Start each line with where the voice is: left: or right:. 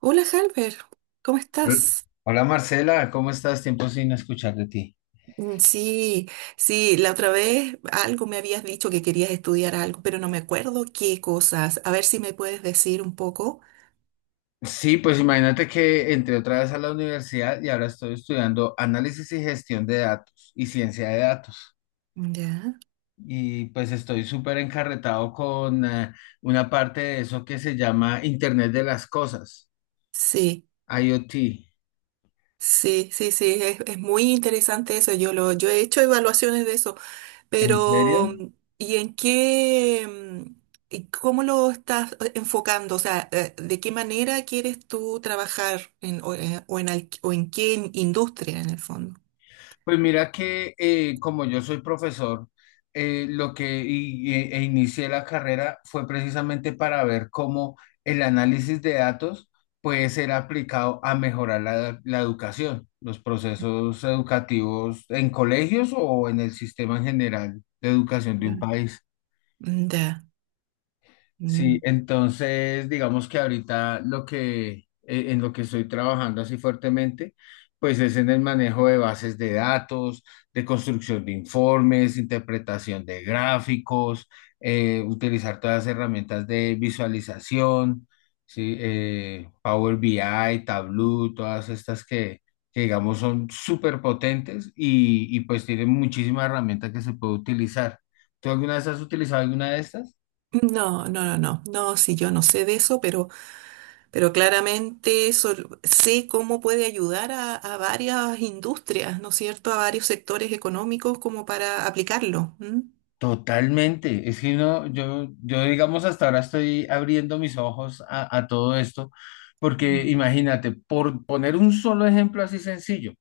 right: Hola, Halber, ¿cómo
left: Hol-
right: estás?
left: Hola Marcela, ¿cómo estás? Tiempo sin escuchar de ti.
right: Sí, sí, la otra vez algo me habías dicho que querías estudiar algo, pero no me acuerdo qué cosas. A ver si me puedes decir un poco.
left: Sí, pues imagínate que entré otra vez a la universidad y ahora estoy estudiando análisis y gestión de datos y ciencia de datos.
right: Ya.
left: Y pues estoy súper encarretado con una parte de eso que se llama Internet de las Cosas,
right: Sí,
left: IoT.
right: sí, sí, sí, es muy interesante eso. Yo he hecho evaluaciones de eso,
left: ¿En
right: pero
left: serio?
right: ¿y en qué, mm, y cómo lo estás enfocando? O sea, ¿de qué manera quieres tú trabajar en, o en, o en qué industria en el fondo?
left: Pues mira que como yo soy profesor, lo que y- e, e inicié la carrera fue precisamente para ver cómo el análisis de datos puede ser aplicado a mejorar la educación, los procesos educativos en colegios o en el sistema en general de educación de un país.
right: Ya.
left: Sí,
right: Mm.
left: entonces digamos que ahorita lo que en lo que estoy trabajando así fuertemente, pues es en el manejo de bases de datos, de construcción de informes, interpretación de gráficos, utilizar todas las herramientas de visualización, sí, Power BI, Tableau, todas estas que digamos son súper potentes y pues tienen muchísimas herramientas que se puede utilizar. ¿Tú alguna vez has utilizado alguna de estas?
right: No, no, no, no. No, sí, yo no sé de eso, pero claramente sé cómo puede ayudar a varias industrias, ¿no es cierto? A varios sectores económicos como para aplicarlo. ¿M?
left: Totalmente. Es que no, yo digamos hasta ahora estoy abriendo mis ojos a todo esto, porque
right: Mm,
left: imagínate, por poner un solo ejemplo así sencillo,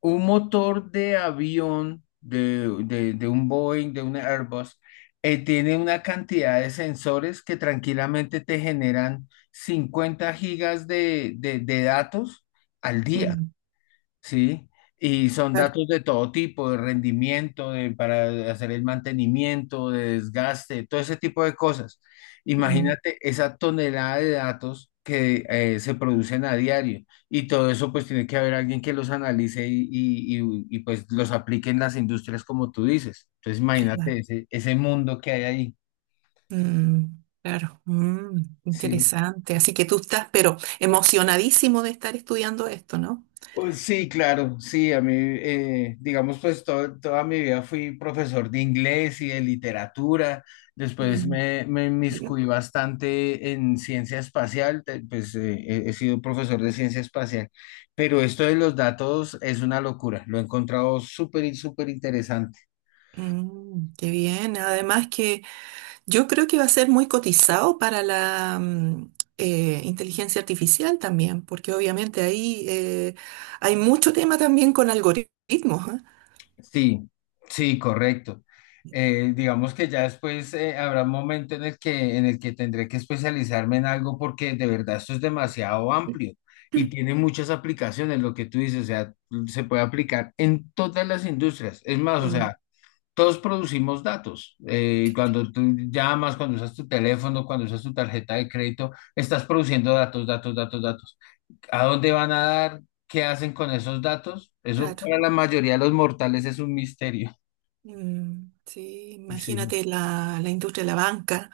left: un motor de avión, de un Boeing, de un Airbus, tiene una cantidad de sensores que tranquilamente te generan 50 gigas de datos al día.
right: mm.
left: Sí, y son
right: Claro.
left: datos de todo tipo, de rendimiento, de, para hacer el mantenimiento, de desgaste, todo ese tipo de cosas.
right: Mm,
left: Imagínate esa tonelada de datos que se producen a diario, y todo eso pues tiene que haber alguien que los analice y pues los aplique en las industrias como tú dices. Entonces
right: claro.
left: imagínate ese mundo que hay ahí.
right: Mm, claro. Mm,
left: Sí.
right: interesante. Así que tú estás, pero emocionadísimo de estar estudiando esto, ¿no?
left: Pues sí, claro, sí, a mí, digamos, pues to- toda mi vida fui profesor de inglés y de literatura, después
right: Mm.
left: me inmiscuí bastante en ciencia espacial, he sido profesor de ciencia espacial, pero esto de los datos es una locura, lo he encontrado súper, y súper interesante.
right: Qué bien. Además que yo creo que va a ser muy cotizado para la inteligencia artificial también, porque obviamente ahí hay mucho tema también con algoritmos, ¿ah?
left: Sí, sí, correcto. Digamos que ya después habrá un momento en el que tendré que especializarme en algo porque de verdad esto es demasiado amplio y tiene muchas aplicaciones, lo que tú dices, o sea, se puede aplicar en todas las industrias. Es más, o sea,
right: Mm,
left: todos producimos datos. Cuando tú llamas, cuando usas tu teléfono, cuando usas tu tarjeta de crédito, estás produciendo datos, datos, datos, datos. ¿A dónde van a dar? ¿Qué hacen con esos datos? Eso
right: claro.
left: para la mayoría de los mortales es un misterio.
right: Sí,
left: Sí.
right: imagínate la, la industria de la banca.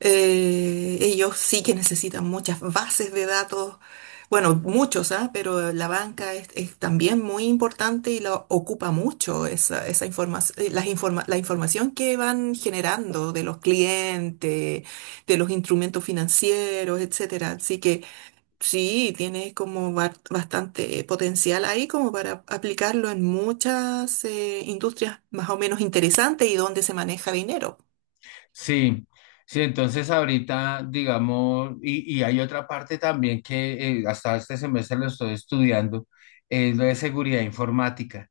right: Ellos sí que necesitan muchas bases de datos, bueno, muchos, ¿ah? Pero la banca es también muy importante y la ocupa mucho esa, esa información, la información que van generando de los clientes, de los instrumentos financieros, etcétera. Así que sí, tiene como bastante potencial ahí como para aplicarlo en muchas industrias más o menos interesantes y donde se maneja dinero.
left: Sí, sí, entonces ahorita, digamos, y hay otra parte también que hasta este semestre lo estoy estudiando, es lo de seguridad informática.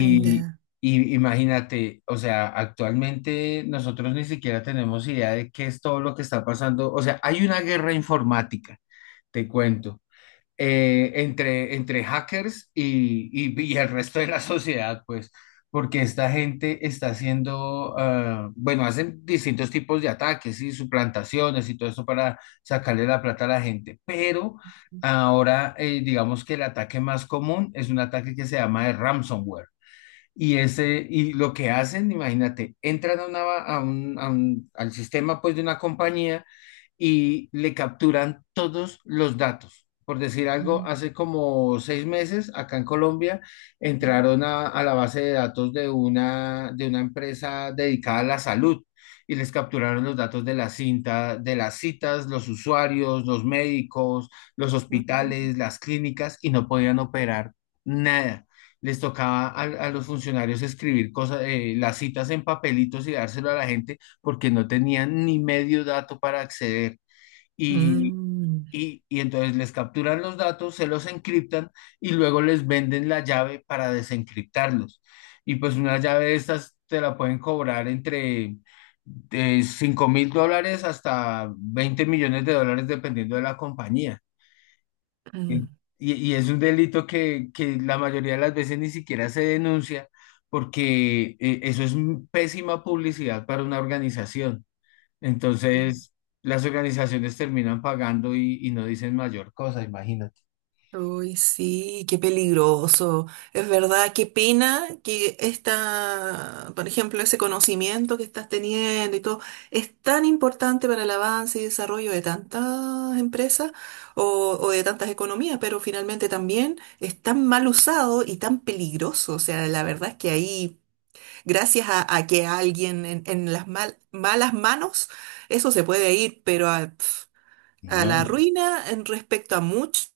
right: Ya.
left: y imagínate, o sea, actualmente nosotros ni siquiera tenemos idea de qué es todo lo que está pasando. O sea, hay una guerra informática, te cuento. Entre hackers y el resto de la sociedad, pues, porque esta gente está haciendo, ah, bueno, hacen distintos tipos de ataques y suplantaciones y todo eso para sacarle la plata a la gente, pero ahora digamos que el ataque más común es un ataque que se llama de ransomware. Y lo que hacen, imagínate, entran a una, a un- al sistema pues, de una compañía y le capturan todos los datos. Por decir algo,
right: Mm,
left: hace como seis meses acá en Colombia
right: mm,
left: entraron a la base de datos de una empresa dedicada a la salud y les capturaron los datos de las citas, los usuarios, los médicos, los
right: mm,
left: hospitales, las clínicas y no podían operar nada. Les tocaba a los funcionarios escribir cosas, las citas en papelitos y dárselo a la gente porque no tenían ni medio dato para acceder. Y,
right: mm.
left: y entonces les capturan los datos, se los encriptan y luego les venden la llave para desencriptarlos. Y pues una llave de estas te la pueden cobrar entre de 5 mil dólares hasta 20 millones de dólares dependiendo de la compañía. Y,
right: Mm,
left: y es un delito que la mayoría de las veces ni siquiera se denuncia porque eso es pésima publicidad para una organización.
right: mm.
left: Entonces, las organizaciones terminan pagando y no dicen mayor cosa, imagínate.
right: Uy, sí, qué peligroso. Es verdad, qué pena que esta, por ejemplo, ese conocimiento que estás teniendo y todo es tan importante para el avance y desarrollo de tantas empresas o de tantas economías, pero finalmente también es tan mal usado y tan peligroso. O sea, la verdad es que ahí, gracias a que alguien en las malas manos, eso se puede ir, pero a, pf, a
left: No,
right: la ruina en respecto a mucho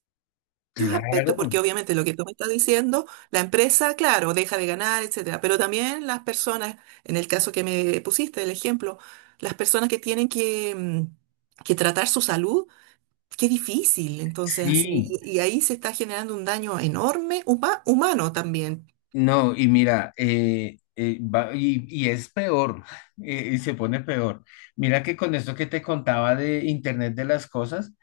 right: muchos aspectos,
left: claro,
right: porque obviamente lo que tú me estás diciendo, la empresa, claro, deja de ganar, etcétera, pero también las personas, en el caso que me pusiste, el ejemplo, las personas que tienen que, que tratar su salud, qué difícil, entonces así,
left: sí.
right: y ahí se está generando un daño enorme, humano también.
left: No, y mira, y es peor, y se pone peor. Mira que con esto que te contaba de Internet de las cosas,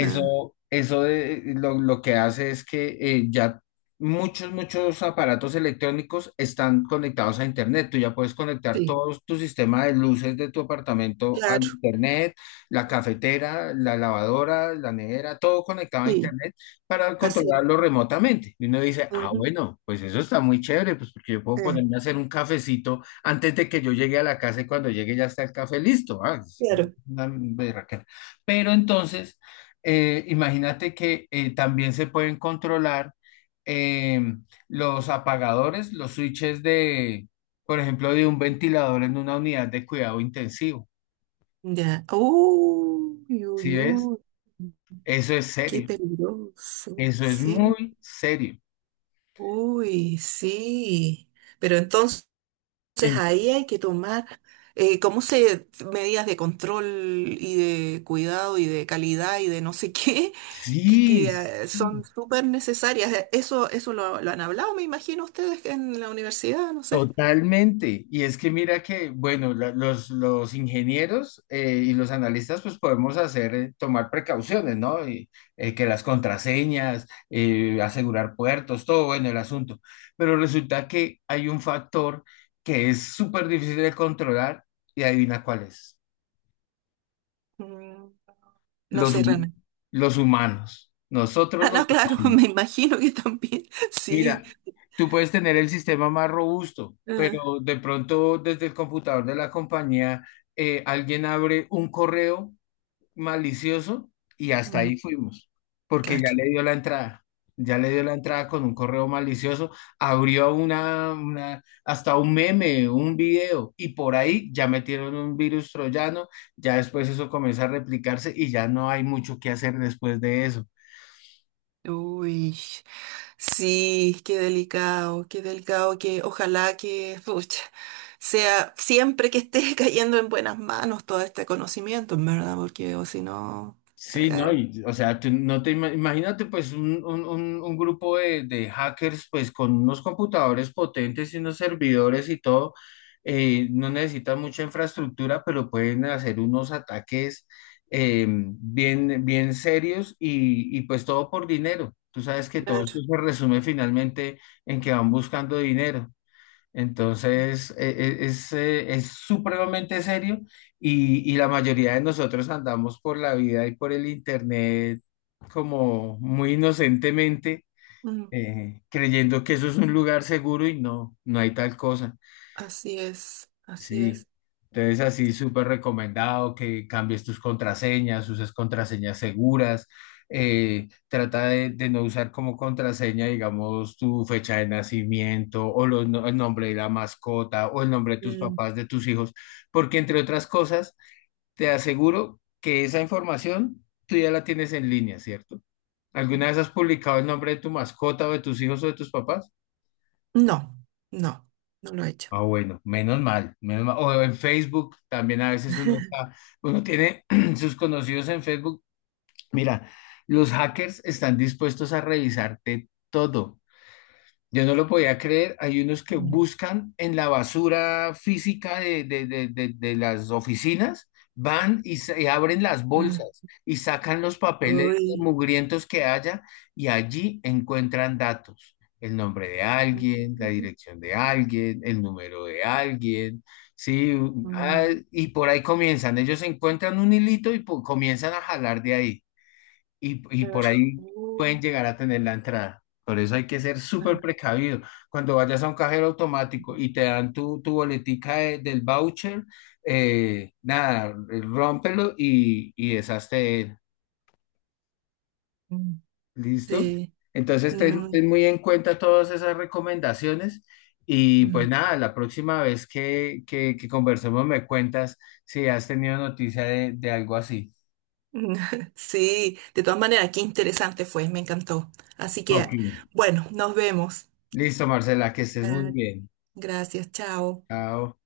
right: Ah,
left: eso de- lo, lo que hace es que ya muchos aparatos electrónicos están conectados a Internet. Tú ya puedes conectar
right: sí,
left: todo tu sistema de luces de tu apartamento al
right: claro,
left: Internet, la cafetera, la lavadora, la nevera, todo conectado a
right: sí,
left: Internet para
right: así.
left: controlarlo remotamente. Y uno dice, ah,
right: Ujú,
left: bueno, pues eso está muy chévere, pues porque yo puedo ponerme
right: ah,
left: a hacer un cafecito antes de que yo llegue a la casa y cuando llegue ya está el café listo. Ah, es
right: claro.
left: una berraquera. Pero entonces, imagínate que también se pueden controlar eh, los apagadores, los switches de, por ejemplo, de un ventilador en una unidad de cuidado intensivo.
right: Ya. Uy,
left: ¿Sí
right: uy,
left: ves?
right: uy,
left: Eso es
right: qué
left: serio.
right: peligroso,
left: Eso es
right: sí.
left: muy serio.
right: Uy, sí, pero entonces ahí hay que tomar, ¿cómo se medidas de control y de cuidado y de calidad y de no sé qué,
left: Sí,
right: que,
left: s-
right: son súper necesarias? Eso, eso lo han hablado, me imagino ustedes en la universidad, no sé.
left: Totalmente. Y es que mira que, bueno, los ingenieros y los analistas pues podemos hacer, tomar precauciones, ¿no? Que las contraseñas, asegurar puertos, todo bueno el asunto. Pero resulta que hay un factor que es súper difícil de controlar, y adivina cuál es.
right: Mm, No
left: Los,
right: sé
left: hu-
right: realmente.
left: los humanos. Nosotros
right: Ah,
left: los
right: no, claro,
left: humanos.
right: me imagino que también, sí.
left: Mira, tú puedes tener el sistema más robusto,
right: eh,
left: pero de pronto desde el computador de la compañía alguien abre un correo malicioso y hasta
right: mm,
left: ahí fuimos, porque ya
right: claro.
left: le dio la entrada, ya le dio la entrada con un correo malicioso, abrió hasta un meme, un video y por ahí ya metieron un virus troyano, ya después eso comienza a replicarse y ya no hay mucho que hacer después de eso.
right: Uy. Sí, qué delicado, que ojalá que pucha, sea siempre que esté cayendo en buenas manos todo este conocimiento, en verdad, porque o si no,
left: Sí,
right: eh,
left: ¿no? Y, o sea, tú no te ima- imagínate pues un, un grupo de hackers pues con unos computadores potentes y unos servidores y todo, no necesitan mucha infraestructura, pero pueden hacer unos ataques bien serios y pues todo por dinero. Tú sabes que todo
right: claro.
left: esto se resume finalmente en que van buscando dinero. Entonces, es supremamente serio y la mayoría de nosotros andamos por la vida y por el internet como muy inocentemente,
right: Mm,
left: creyendo que eso es un lugar seguro y no, no hay tal cosa.
right: así es, así
left: Sí,
right: es.
left: entonces así súper recomendado que cambies tus contraseñas, uses contraseñas seguras, trata de no usar como contraseña, digamos, tu fecha de nacimiento o los no- el nombre de la mascota o el nombre de tus
right: Mm,
left: papás, de tus hijos, porque entre otras cosas, te aseguro que esa información tú ya la tienes en línea, ¿cierto? ¿Alguna vez has publicado el nombre de tu mascota o de tus hijos o de tus papás?
right: No, no, no lo he hecho.
left: Ah, bueno, menos mal, menos mal. O en Facebook también a veces uno está, uno tiene sus conocidos en Facebook. Mira, los hackers están dispuestos a revisarte todo. Yo no lo podía creer. Hay unos que
right: Mm,
left: buscan en la basura física de las oficinas, van y abren las
right: mm.
left: bolsas y sacan los papeles
right: Uy.
left: mugrientos que haya, y allí encuentran datos. El nombre de alguien, la dirección de alguien, el número de alguien, sí,
right: Mm,
left: ah,
right: mm.
left: y por ahí comienzan. Ellos encuentran un hilito y comienzan a jalar de ahí, y por
right: Claro.
left: ahí
right: Uh,
left: pueden llegar a tener la entrada. Por eso hay que ser súper
right: ah,
left: precavido. Cuando vayas a un cajero automático y te dan tu boletica del voucher, nada, rómpelo y deshazte de él.
right: mm.
left: ¿Listo?
right: Sí.
left: Entonces ten,
right: Mm,
left: ten muy en cuenta todas esas recomendaciones y pues
right: mm.
left: nada, la próxima vez que conversemos me cuentas si has tenido noticia de algo así.
right: Sí, de todas maneras, qué interesante fue, me encantó. Así que,
left: Ok.
right: bueno, nos vemos.
left: Listo, Marcela, que estés muy
right: Ah,
left: bien.
right: gracias, chao.
left: Chao.